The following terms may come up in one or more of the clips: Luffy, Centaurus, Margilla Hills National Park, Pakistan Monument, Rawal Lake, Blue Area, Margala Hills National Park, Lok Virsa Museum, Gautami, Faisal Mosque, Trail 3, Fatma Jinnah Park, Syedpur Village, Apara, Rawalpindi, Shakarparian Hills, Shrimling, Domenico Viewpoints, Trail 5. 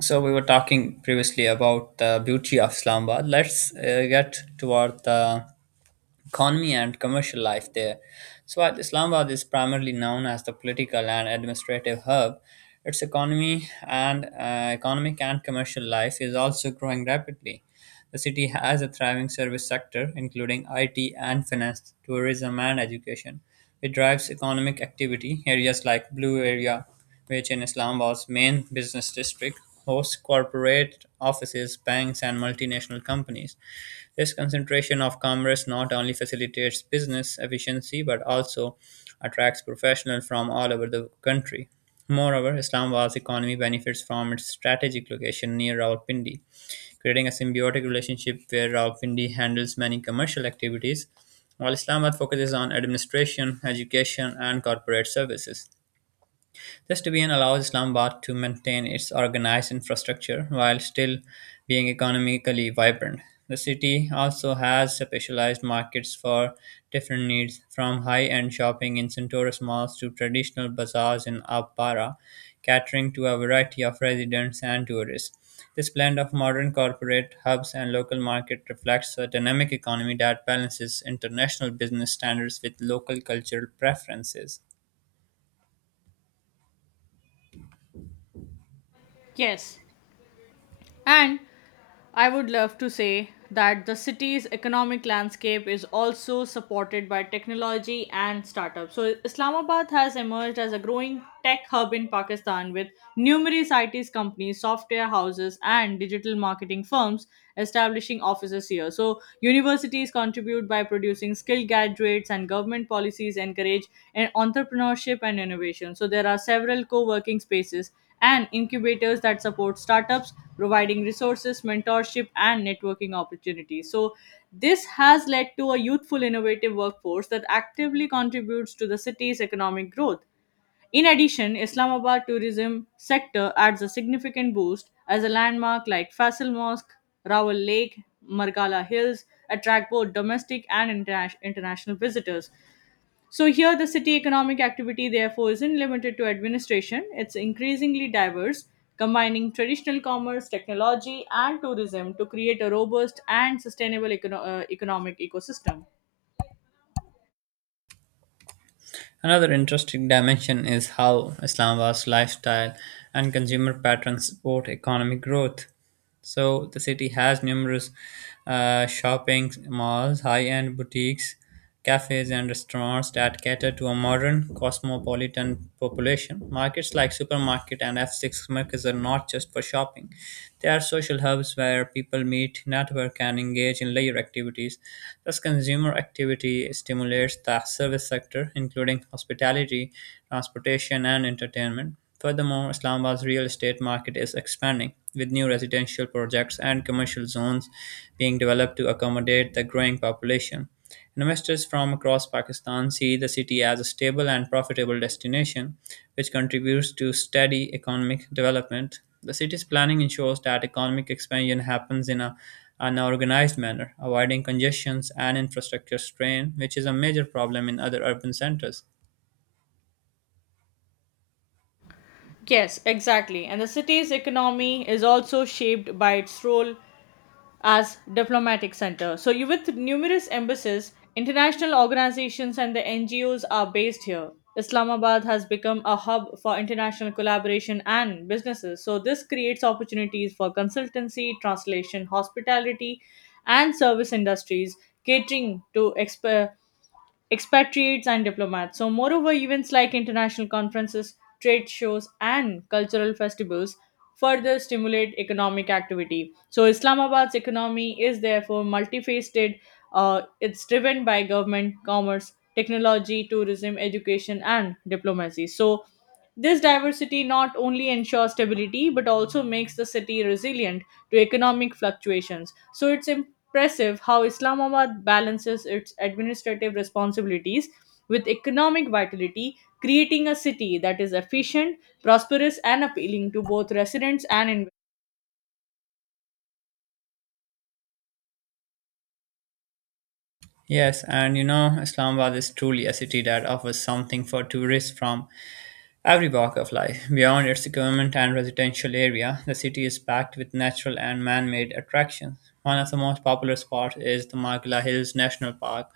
So we were talking previously about the beauty of Islamabad. Let's get toward the economy and commercial life there. So while Islamabad is primarily known as the political and administrative hub, its economy and economic and commercial life is also growing rapidly. The city has a thriving service sector, including IT and finance, tourism and education, which drives economic activity. Areas like Blue Area which in Islamabad's main business district hosts corporate offices, banks, and multinational companies. This concentration of commerce not only facilitates business efficiency but also attracts professionals from all over the country. Moreover, Islamabad's economy benefits from its strategic location near Rawalpindi, creating a symbiotic relationship where Rawalpindi handles many commercial activities, while Islamabad focuses on administration, education, and corporate services. This division allows Islamabad to maintain its organized infrastructure while still being economically vibrant. The city also has specialized markets for different needs, from high end shopping in Centaurus malls to traditional bazaars in Apara, catering to a variety of residents and tourists. This blend of modern corporate hubs and local market reflects a dynamic economy that balances international business standards with local cultural preferences. Yes, and I would love to say that the city's economic landscape is also supported by technology and startups. So, Islamabad has emerged as a growing tech hub in Pakistan with numerous IT companies, software houses, and digital marketing firms establishing offices here. So, universities contribute by producing skilled graduates, and government policies encourage entrepreneurship and innovation. So, there are several co working spaces and incubators that support startups, providing resources, mentorship, and networking opportunities. So, this has led to a youthful, innovative workforce that actively contributes to the city's economic growth. In addition, Islamabad tourism sector adds a significant boost as a landmark like Faisal Mosque, Rawal Lake, Margala Hills attract both domestic and international visitors. So here, the city economic activity therefore isn't limited to administration. It's increasingly diverse, combining traditional commerce, technology, and tourism to create a robust and sustainable economic ecosystem. Another interesting dimension is how Islamabad's lifestyle and consumer patterns support economic growth. So the city has numerous shopping malls, high-end boutiques, cafes, and restaurants that cater to a modern cosmopolitan population. Markets like supermarket and F6 markets are not just for shopping; they are social hubs where people meet, network, and engage in leisure activities. Thus, consumer activity stimulates the service sector, including hospitality, transportation, and entertainment. Furthermore, Islamabad's real estate market is expanding, with new residential projects and commercial zones being developed to accommodate the growing population. Investors from across Pakistan see the city as a stable and profitable destination, which contributes to steady economic development. The city's planning ensures that economic expansion happens in an organized manner, avoiding congestions and infrastructure strain, which is a major problem in other urban centers. Yes, exactly. And the city's economy is also shaped by its role as diplomatic center. So you with numerous embassies, international organizations and the NGOs are based here. Islamabad has become a hub for international collaboration and businesses. So this creates opportunities for consultancy, translation, hospitality and service industries catering to expatriates and diplomats. So, moreover, events like international conferences, trade shows, and cultural festivals further stimulate economic activity. So, Islamabad's economy is therefore multifaceted. It's driven by government, commerce, technology, tourism, education, and diplomacy. So, this diversity not only ensures stability but also makes the city resilient to economic fluctuations. So, it's important impressive how Islamabad balances its administrative responsibilities with economic vitality, creating a city that is efficient, prosperous, and appealing to both residents and investors. Yes, and you know, Islamabad is truly a city that offers something for tourists from every walk of life. Beyond its government and residential area, the city is packed with natural and man made attractions. One of the most popular spots is the Margilla Hills National Park.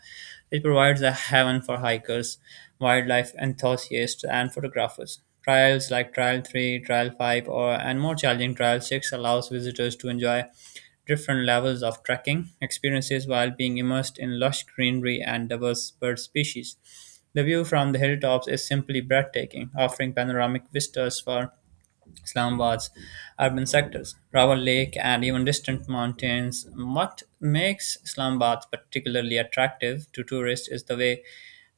It provides a haven for hikers, wildlife enthusiasts, and photographers. Trials like Trial 3, Trial 5, or and more challenging Trial 6 allows visitors to enjoy different levels of trekking experiences while being immersed in lush greenery and diverse bird species. The view from the hilltops is simply breathtaking, offering panoramic vistas for Islamabad's urban sectors, Rawal Lake, and even distant mountains. What makes Islamabad particularly attractive to tourists is the way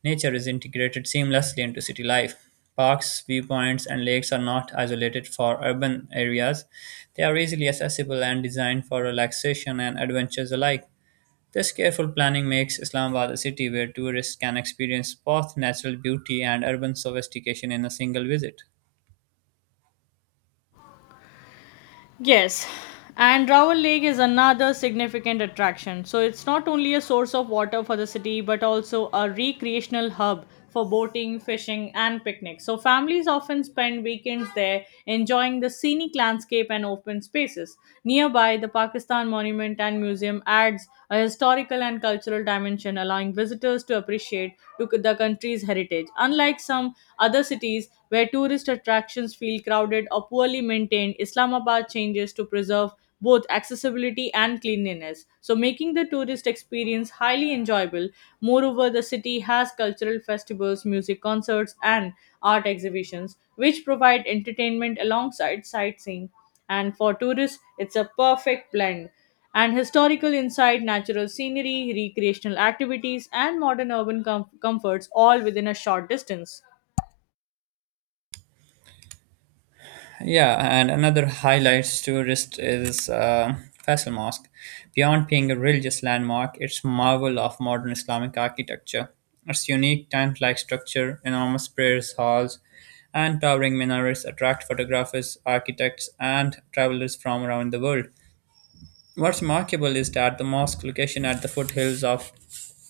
nature is integrated seamlessly into city life. Parks, viewpoints, and lakes are not isolated for urban areas. They are easily accessible and designed for relaxation and adventures alike. This careful planning makes Islamabad a city where tourists can experience both natural beauty and urban sophistication in a single visit. Yes, and Raoul Lake is another significant attraction. So it's not only a source of water for the city, but also a recreational hub for boating, fishing, and picnics. So families often spend weekends there enjoying the scenic landscape and open spaces. Nearby, the Pakistan Monument and Museum adds a historical and cultural dimension, allowing visitors to appreciate to the country's heritage. Unlike some other cities where tourist attractions feel crowded or poorly maintained, Islamabad changes to preserve both accessibility and cleanliness, so making the tourist experience highly enjoyable. Moreover, the city has cultural festivals, music concerts, and art exhibitions, which provide entertainment alongside sightseeing. And for tourists, it's a perfect blend and historical insight, natural scenery, recreational activities, and modern urban comforts all within a short distance. Yeah, and another highlights tourist is Faisal Mosque. Beyond being a religious landmark, it's marvel of modern Islamic architecture. Its unique tent-like structure, enormous prayer halls, and towering minarets attract photographers, architects, and travelers from around the world. What's remarkable is that the mosque location at the foothills of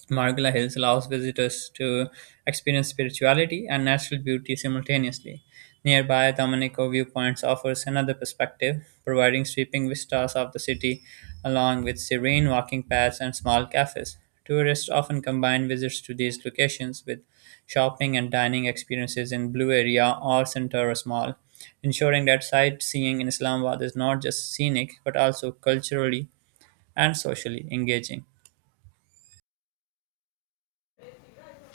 Margala Hills allows visitors to experience spirituality and natural beauty simultaneously. Nearby, the Domenico Viewpoints offers another perspective, providing sweeping vistas of the city along with serene walking paths and small cafes. Tourists often combine visits to these locations with shopping and dining experiences in Blue Area or Centaurus Mall, ensuring that sightseeing in Islamabad is not just scenic but also culturally and socially engaging.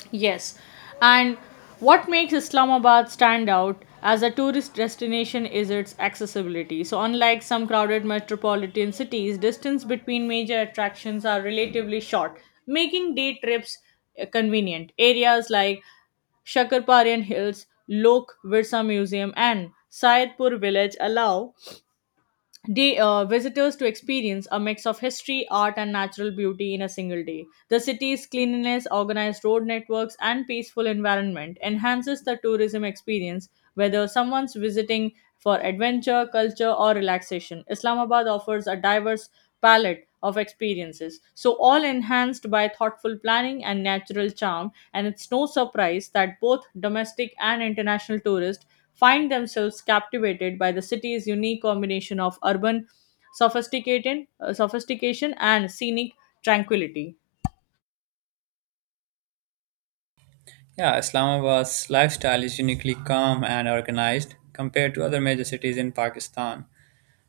Yes. And what makes Islamabad stand out as a tourist destination is its accessibility. So, unlike some crowded metropolitan cities, distance between major attractions are relatively short, making day trips convenient. Areas like Shakarparian Hills, Lok Virsa Museum, and Syedpur Village allow the visitors to experience a mix of history, art, and natural beauty in a single day. The city's cleanliness, organized road networks, and peaceful environment enhances the tourism experience, whether someone's visiting for adventure, culture, or relaxation. Islamabad offers a diverse palette of experiences, so all enhanced by thoughtful planning and natural charm. And it's no surprise that both domestic and international tourists find themselves captivated by the city's unique combination of urban sophisticated sophistication and scenic tranquility. Yeah, Islamabad's lifestyle is uniquely calm and organized compared to other major cities in Pakistan.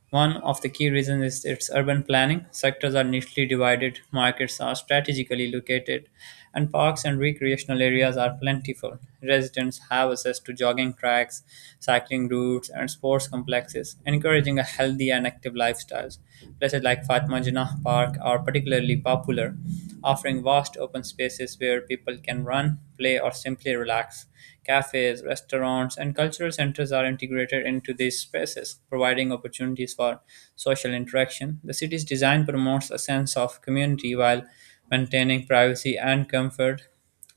One of the key reasons is its urban planning. Sectors are neatly divided, markets are strategically located, and parks and recreational areas are plentiful. Residents have access to jogging tracks, cycling routes, and sports complexes, encouraging a healthy and active lifestyles. Places like Fatma Jinnah Park are particularly popular, offering vast open spaces where people can run, play, or simply relax. Cafes, restaurants, and cultural centers are integrated into these spaces, providing opportunities for social interaction. The city's design promotes a sense of community while maintaining privacy and comfort.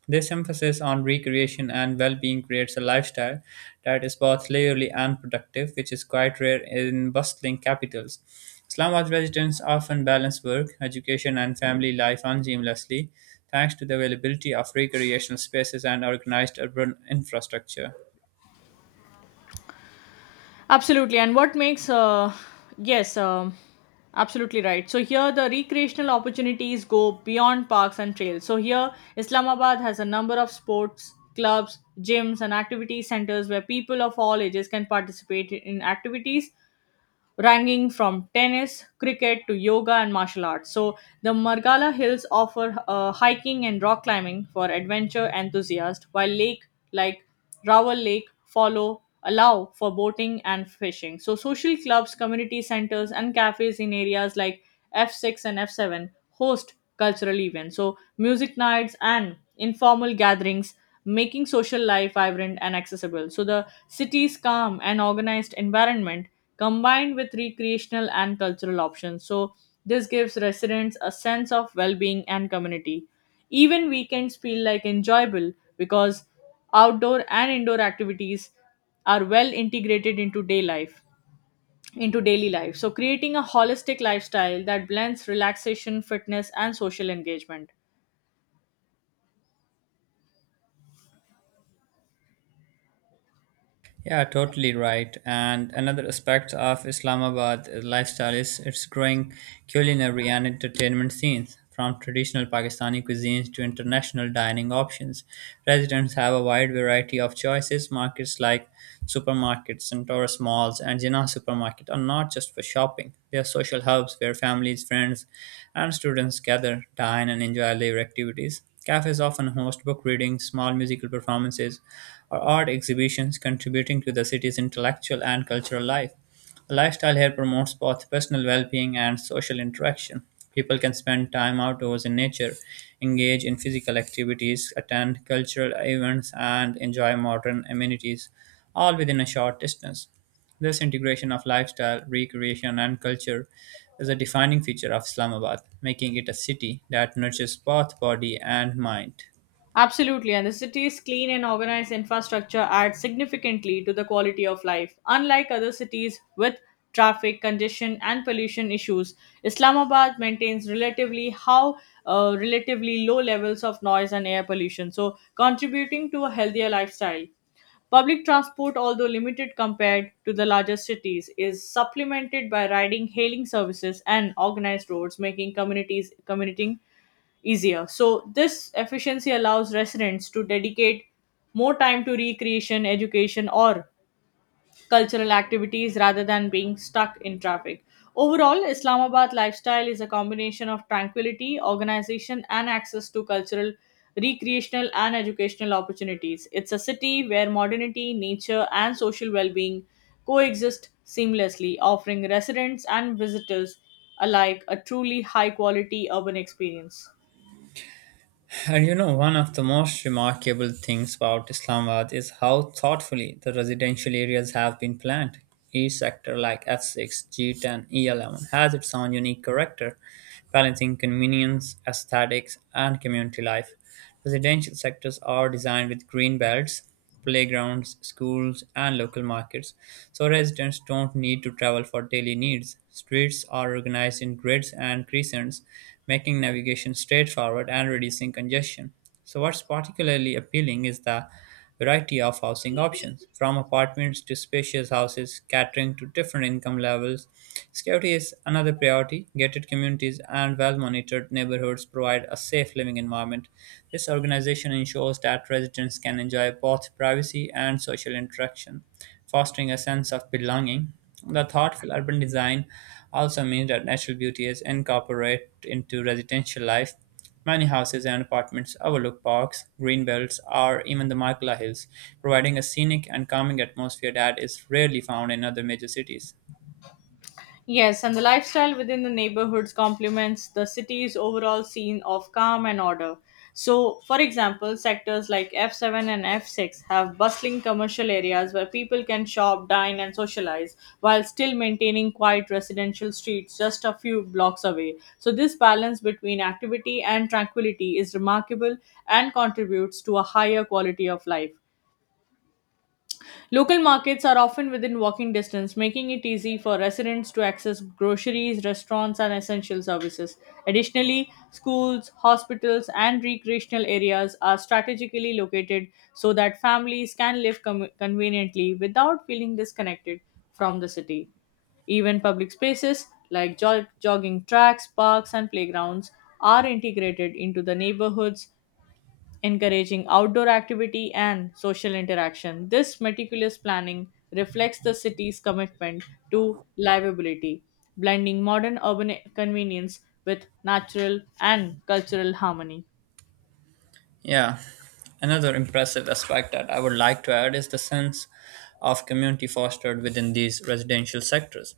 This emphasis on recreation and well being creates a lifestyle that is both leisurely and productive, which is quite rare in bustling capitals. Islamabad residents often balance work, education, and family life unseamlessly, thanks to the availability of recreational spaces and organized urban infrastructure. Absolutely and what makes yes Absolutely right, so here the recreational opportunities go beyond parks and trails, so here Islamabad has a number of sports clubs, gyms and activity centers where people of all ages can participate in activities ranging from tennis, cricket to yoga and martial arts. So, the Margala Hills offer hiking and rock climbing for adventure enthusiasts, while lake like Rawal Lake follow allow for boating and fishing. So, social clubs, community centers, and cafes in areas like F6 and F7 host cultural events. So, music nights and informal gatherings making social life vibrant and accessible. So, the city's calm and organized environment combined with recreational and cultural options. So, this gives residents a sense of well being and community. Even weekends feel like enjoyable because outdoor and indoor activities are well integrated into daily life, so creating a holistic lifestyle that blends relaxation, fitness and social engagement. Yeah, totally right. And another aspect of Islamabad lifestyle is its growing culinary and entertainment scenes. From traditional Pakistani cuisines to international dining options, residents have a wide variety of choices. Markets like supermarkets and tourist malls and Jinnah supermarket are not just for shopping. They are social hubs where families, friends, and students gather, dine, and enjoy leisure activities. Cafes often host book readings, small musical performances, or art exhibitions, contributing to the city's intellectual and cultural life. A lifestyle here promotes both personal well being and social interaction. People can spend time outdoors in nature, engage in physical activities, attend cultural events, and enjoy modern amenities, all within a short distance. This integration of lifestyle, recreation, and culture is a defining feature of Islamabad, making it a city that nurtures both body and mind. Absolutely, and the city's clean and organized infrastructure adds significantly to the quality of life. Unlike other cities with traffic congestion and pollution issues, Islamabad maintains relatively low levels of noise and air pollution, so contributing to a healthier lifestyle. Public transport, although limited compared to the larger cities, is supplemented by riding hailing services and organized roads, making communities commuting easier. So, this efficiency allows residents to dedicate more time to recreation, education, or cultural activities rather than being stuck in traffic. Overall, Islamabad lifestyle is a combination of tranquility, organization, and access to cultural, recreational, and educational opportunities. It's a city where modernity, nature, and social well being coexist seamlessly, offering residents and visitors alike a truly high quality urban experience. And you know, one of the most remarkable things about Islamabad is how thoughtfully the residential areas have been planned. Each sector, like F6, G10, E11, has its own unique character, balancing convenience, aesthetics, and community life. Residential sectors are designed with green belts, playgrounds, schools, and local markets, so residents don't need to travel for daily needs. Streets are organized in grids and crescents, making navigation straightforward and reducing congestion. So, what's particularly appealing is the variety of housing options, from apartments to spacious houses catering to different income levels. Security is another priority. Gated communities and well monitored neighborhoods provide a safe living environment. This organization ensures that residents can enjoy both privacy and social interaction, fostering a sense of belonging. The thoughtful urban design also means that natural beauty is incorporated into residential life. Many houses and apartments overlook parks, green belts, or even the Markla Hills, providing a scenic and calming atmosphere that is rarely found in other major cities. Yes, and the lifestyle within the neighborhoods complements the city's overall scene of calm and order. So, for example, sectors like F7 and F6 have bustling commercial areas where people can shop, dine, and socialize while still maintaining quiet residential streets just a few blocks away. So, this balance between activity and tranquility is remarkable and contributes to a higher quality of life. Local markets are often within walking distance, making it easy for residents to access groceries, restaurants, and essential services. Additionally, schools, hospitals, and recreational areas are strategically located so that families can live conveniently without feeling disconnected from the city. Even public spaces like jogging tracks, parks, and playgrounds are integrated into the neighborhoods, encouraging outdoor activity and social interaction. This meticulous planning reflects the city's commitment to livability, blending modern urban convenience with natural and cultural harmony. Yeah, another impressive aspect that I would like to add is the sense of community fostered within these residential sectors.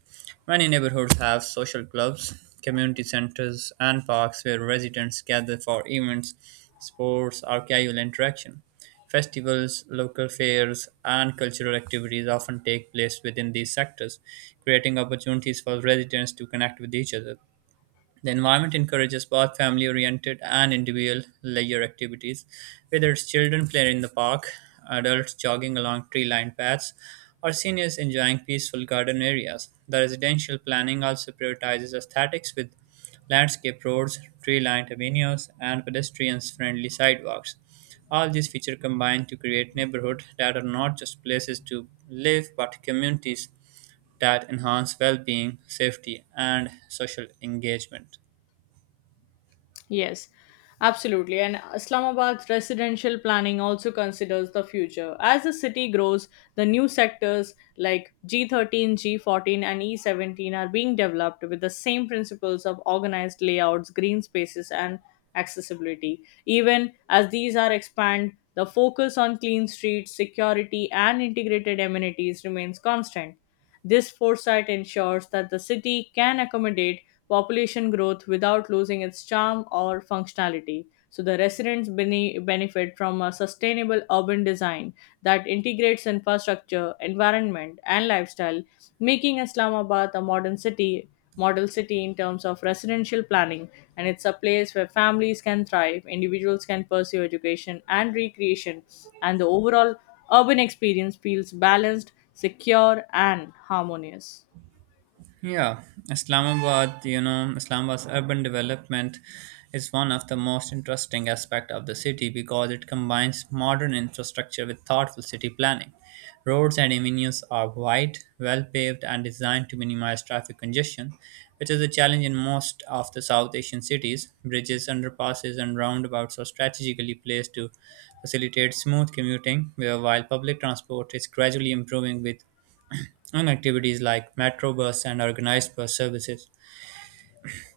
Many neighborhoods have social clubs, community centers, and parks where residents gather for events, sports, or casual interaction. Festivals, local fairs, and cultural activities often take place within these sectors, creating opportunities for residents to connect with each other. The environment encourages both family oriented and individual leisure activities, whether it's children playing in the park, adults jogging along tree lined paths, or seniors enjoying peaceful garden areas. The residential planning also prioritizes aesthetics with landscape roads, tree lined avenues, and pedestrians friendly sidewalks. All these features combine to create neighborhoods that are not just places to live but communities that enhance well being, safety, and social engagement. Yes, absolutely. And Islamabad's residential planning also considers the future. As the city grows, the new sectors like G13, G14, and E17 are being developed with the same principles of organized layouts, green spaces, and accessibility. Even as these are expand, the focus on clean streets, security, and integrated amenities remains constant. This foresight ensures that the city can accommodate population growth without losing its charm or functionality. So, the residents benefit from a sustainable urban design that integrates infrastructure, environment, and lifestyle, making Islamabad a modern city model city in terms of residential planning, and it's a place where families can thrive, individuals can pursue education and recreation, and the overall urban experience feels balanced, secure and harmonious. Yeah, Islamabad's urban development is one of the most interesting aspects of the city because it combines modern infrastructure with thoughtful city planning. Roads and avenues are wide, well paved, and designed to minimize traffic congestion, which is a challenge in most of the South Asian cities. Bridges, underpasses, and roundabouts are strategically placed to facilitate smooth commuting, where while public transport is gradually improving with and activities like metro bus and organized bus services.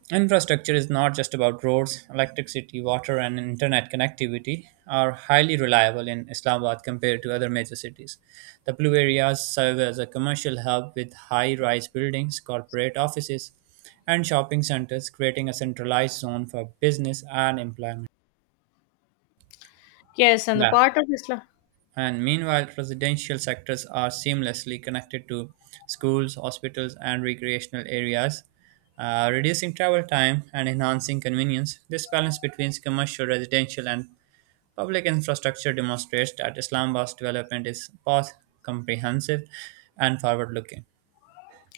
Infrastructure is not just about roads, electricity, water, and internet connectivity are highly reliable in Islamabad compared to other major cities. The blue areas serve as a commercial hub with high rise buildings, corporate offices, and shopping centers, creating a centralized zone for business and employment. Yes, and the Yeah. part of Islam. And meanwhile, residential sectors are seamlessly connected to schools, hospitals, and recreational areas, reducing travel time and enhancing convenience. This balance between commercial, residential, and public infrastructure demonstrates that Islamabad's development is both comprehensive and forward looking.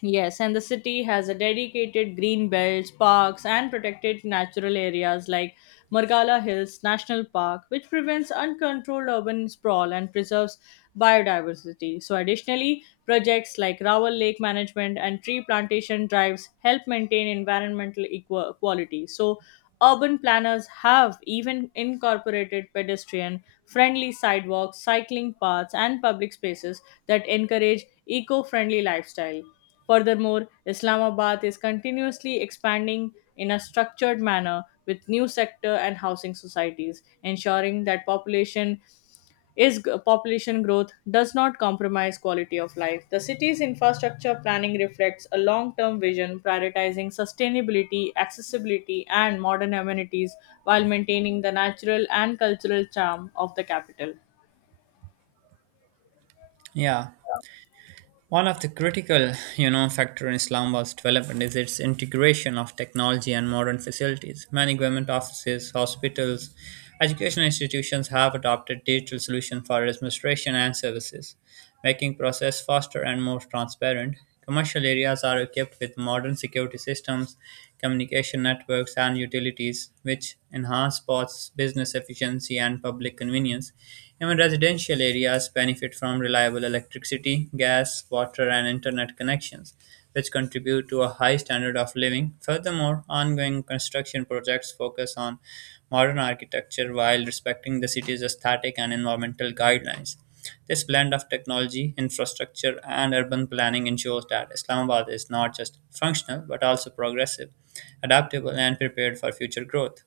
Yes, and the city has a dedicated green belts, parks, and protected natural areas like Margala Hills National Park, which prevents uncontrolled urban sprawl and preserves biodiversity. So, additionally, projects like Rawal Lake Management and tree plantation drives help maintain environmental quality. So, urban planners have even incorporated pedestrian friendly sidewalks, cycling paths, and public spaces that encourage eco friendly lifestyle. Furthermore, Islamabad is continuously expanding in a structured manner with new sector and housing societies, ensuring that population growth does not compromise quality of life. The city's infrastructure planning reflects a long-term vision prioritizing sustainability, accessibility, and modern amenities while maintaining the natural and cultural charm of the capital. Yeah, One of the critical factor in Islamabad's development is its integration of technology and modern facilities. Many government offices, hospitals, educational institutions have adopted digital solutions for administration and services, making process faster and more transparent. Commercial areas are equipped with modern security systems, communication networks, and utilities, which enhance both business efficiency and public convenience. Even residential areas benefit from reliable electricity, gas, water, and internet connections, which contribute to a high standard of living. Furthermore, ongoing construction projects focus on modern architecture while respecting the city's aesthetic and environmental guidelines. This blend of technology, infrastructure, and urban planning ensures that Islamabad is not just functional but also progressive, adaptable, and prepared for future growth.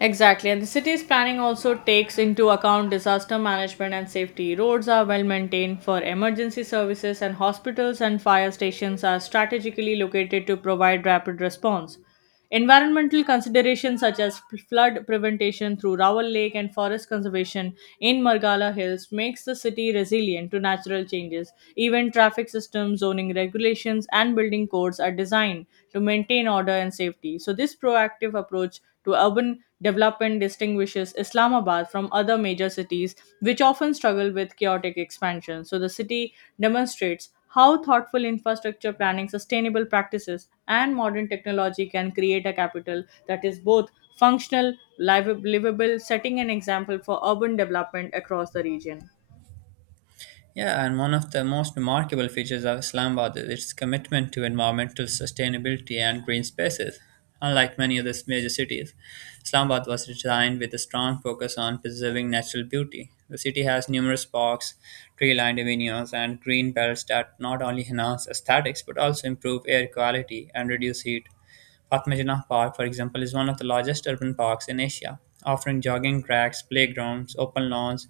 Exactly, and the city's planning also takes into account disaster management and safety. Roads are well maintained for emergency services, and hospitals and fire stations are strategically located to provide rapid response. Environmental considerations such as flood prevention through Rawal Lake and forest conservation in Margala Hills makes the city resilient to natural changes. Even traffic systems, zoning regulations, and building codes are designed to maintain order and safety. So this proactive approach to urban development distinguishes Islamabad from other major cities, which often struggle with chaotic expansion. So the city demonstrates how thoughtful infrastructure planning, sustainable practices, and modern technology can create a capital that is both functional, livable, setting an example for urban development across the region. Yeah, and one of the most remarkable features of Islamabad is its commitment to environmental sustainability and green spaces. Unlike many other major cities, Islamabad was designed with a strong focus on preserving natural beauty. The city has numerous parks, tree lined avenues, and green belts that not only enhance aesthetics but also improve air quality and reduce heat. Fatma Janah Park, for example, is one of the largest urban parks in Asia, offering jogging tracks, playgrounds, open lawns,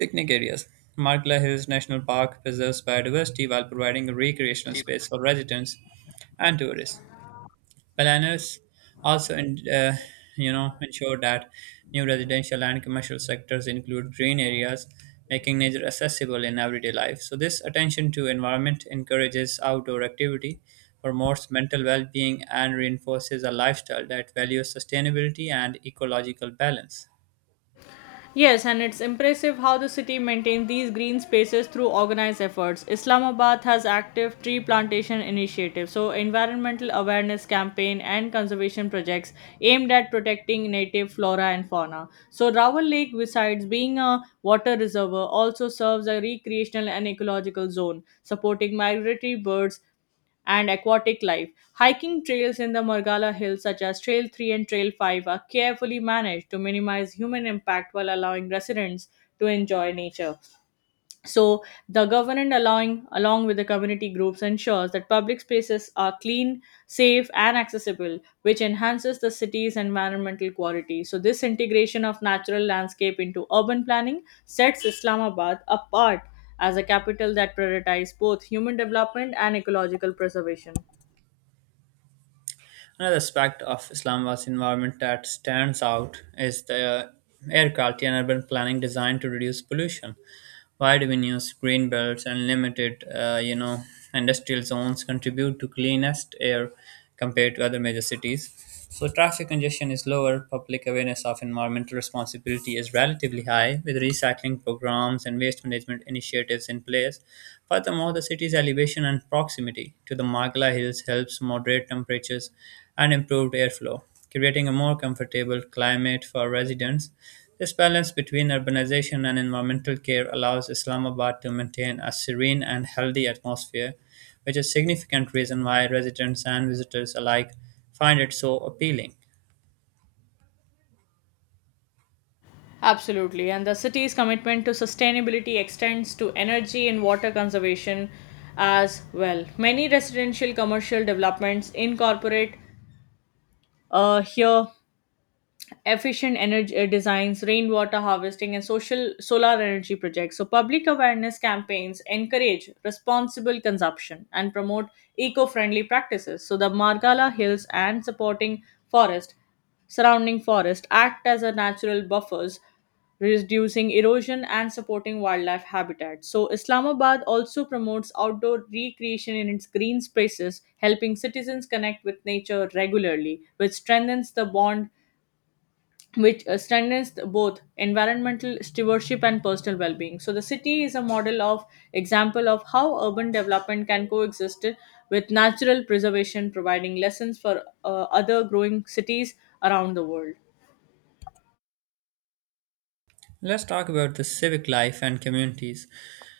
picnic areas. Markla Hills National Park preserves biodiversity while providing a recreational space for residents and tourists. Planners also ensure that new residential and commercial sectors include green areas, making nature accessible in everyday life. So this attention to environment encourages outdoor activity, promotes mental well-being, and reinforces a lifestyle that values sustainability and ecological balance. Yes, and it's impressive how the city maintains these green spaces through organized efforts. Islamabad has active tree plantation initiatives, so environmental awareness campaign and conservation projects aimed at protecting native flora and fauna. So Rawal Lake, besides being a water reservoir, also serves a recreational and ecological zone, supporting migratory birds and aquatic life. Hiking trails in the Margala Hills, such as Trail 3 and Trail 5, are carefully managed to minimize human impact while allowing residents to enjoy nature. So the government allowing along with the community groups ensures that public spaces are clean, safe and accessible, which enhances the city's environmental quality. So this integration of natural landscape into urban planning sets Islamabad apart as a capital that prioritizes both human development and ecological preservation. Another aspect of Islamabad's environment that stands out is the air quality and urban planning designed to reduce pollution. Wide avenues, green belts, and limited industrial zones contribute to cleanest air compared to other major cities. So traffic congestion is lower, public awareness of environmental responsibility is relatively high, with recycling programs and waste management initiatives in place. Furthermore, the city's elevation and proximity to the Magla Hills helps moderate temperatures and improved airflow, creating a more comfortable climate for residents. This balance between urbanization and environmental care allows Islamabad to maintain a serene and healthy atmosphere, which is a significant reason why residents and visitors alike find it so appealing. Absolutely. And the city's commitment to sustainability extends to energy and water conservation as well. Many residential commercial developments incorporate here efficient energy designs, rainwater harvesting, and social solar energy projects. So, public awareness campaigns encourage responsible consumption and promote eco-friendly practices. So, the Margala Hills and forest, surrounding forest, act as a natural buffers reducing erosion and supporting wildlife habitat. So, Islamabad also promotes outdoor recreation in its green spaces, helping citizens connect with nature regularly, which strengthens the bond which strengthens both environmental stewardship and personal well-being, so the city is a model of example of how urban development can coexist with natural preservation, providing lessons for other growing cities around the world. Let's talk about the civic life and communities.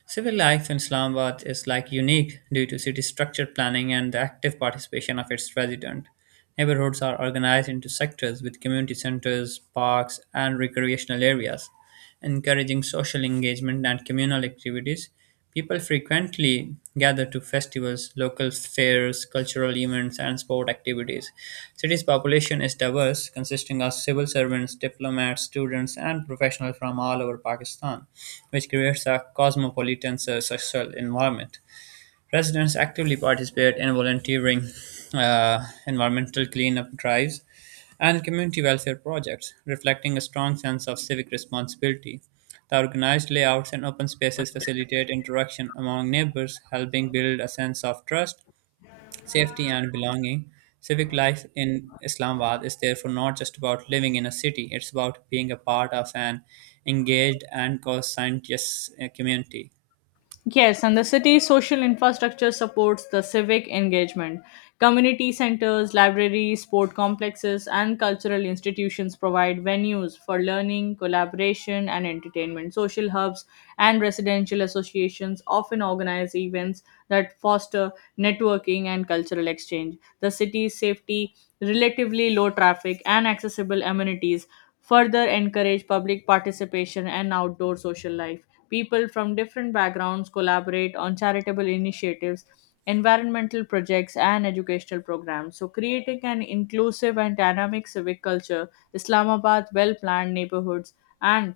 Civic life in Islamabad is like unique due to city structure planning and the active participation of its resident. Neighborhoods are organized into sectors with community centers, parks, and recreational areas, encouraging social engagement and communal activities. People frequently gather to festivals, local fairs, cultural events, and sport activities. City's population is diverse, consisting of civil servants, diplomats, students, and professionals from all over Pakistan, which creates a cosmopolitan social environment. Residents actively participate in volunteering, environmental cleanup drives, and community welfare projects, reflecting a strong sense of civic responsibility. The organized layouts and open spaces facilitate interaction among neighbors, helping build a sense of trust, safety, and belonging. Civic life in Islamabad is therefore not just about living in a city, it's about being a part of an engaged and conscientious community. Yes, and the city's social infrastructure supports the civic engagement. Community centers, libraries, sport complexes, and cultural institutions provide venues for learning, collaboration, and entertainment. Social hubs and residential associations often organize events that foster networking and cultural exchange. The city's safety, relatively low traffic, and accessible amenities further encourage public participation and outdoor social life. People from different backgrounds collaborate on charitable initiatives, environmental projects, and educational programs. So, creating an inclusive and dynamic civic culture, Islamabad well planned neighborhoods, and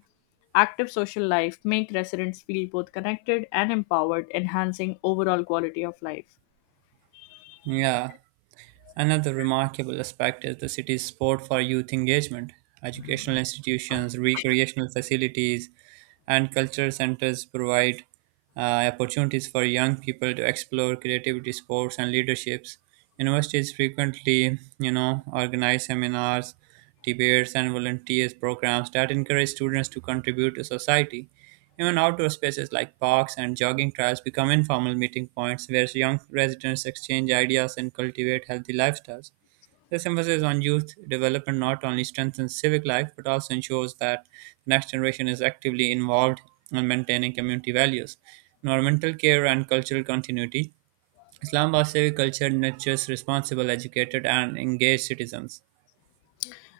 active social life make residents feel both connected and empowered, enhancing overall quality of life. Yeah. Another remarkable aspect is the city's support for youth engagement. Educational institutions, recreational facilities, and cultural centers provide opportunities for young people to explore creativity, sports, and leaderships. Universities frequently organize seminars debates, and volunteers programs that encourage students to contribute to society. Even outdoor spaces like parks and jogging trails become informal meeting points where young residents exchange ideas and cultivate healthy lifestyles. This emphasis on youth development not only strengthens civic life but also ensures that the next generation is actively involved in maintaining community values, environmental care, and cultural continuity. Islamabad's civic culture nurtures responsible, educated, and engaged citizens.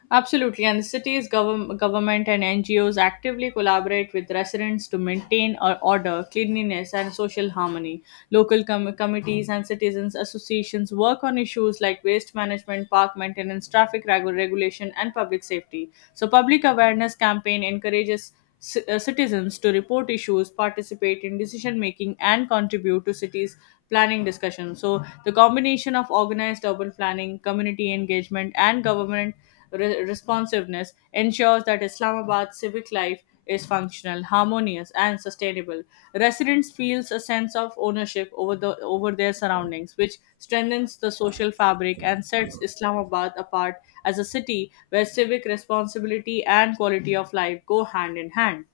Absolutely, and the city's government and NGOs actively collaborate with residents to maintain or order, cleanliness, and social harmony. Local committees and citizens' associations work on issues like waste management, park maintenance, traffic regulation, and public safety. So, public awareness campaign encourages citizens to report issues, participate in decision making, and contribute to cities' planning discussion. So, the combination of organized urban planning, community engagement, and government responsiveness ensures that Islamabad's civic life is functional, harmonious, and sustainable. Residents feels a sense of ownership over their surroundings, which strengthens the social fabric and sets Islamabad apart as a city where civic responsibility and quality of life go hand in hand.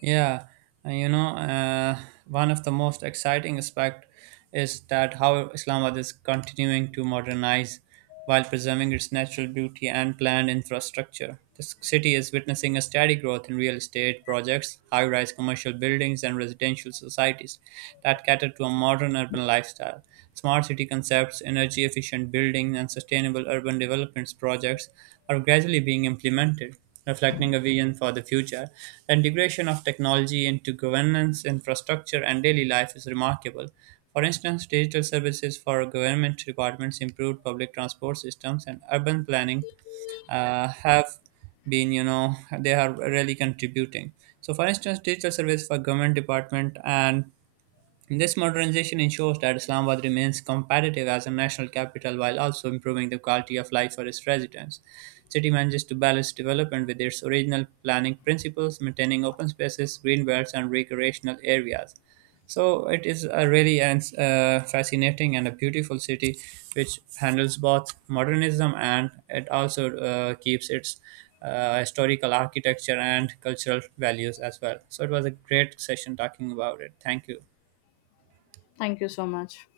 Yeah, and you know, uh, One of the most exciting aspect is that how Islamabad is continuing to modernize while preserving its natural beauty and planned infrastructure. This city is witnessing a steady growth in real estate projects, high-rise commercial buildings, and residential societies that cater to a modern urban lifestyle. Smart city concepts, energy-efficient buildings, and sustainable urban developments projects are gradually being implemented reflecting a vision for the future. The integration of technology into governance, infrastructure, and daily life is remarkable. For instance, digital services for government departments, improved public transport systems, and urban planning have been they are really contributing. So, for instance, digital service for government department and this modernization ensures that Islamabad remains competitive as a national capital while also improving the quality of life for its residents. City manages to balance development with its original planning principles, maintaining open spaces, green belts, and recreational areas. So it is a really fascinating and a beautiful city, which handles both modernism and it also keeps its historical architecture and cultural values as well. So it was a great session talking about it. Thank you. Thank you so much.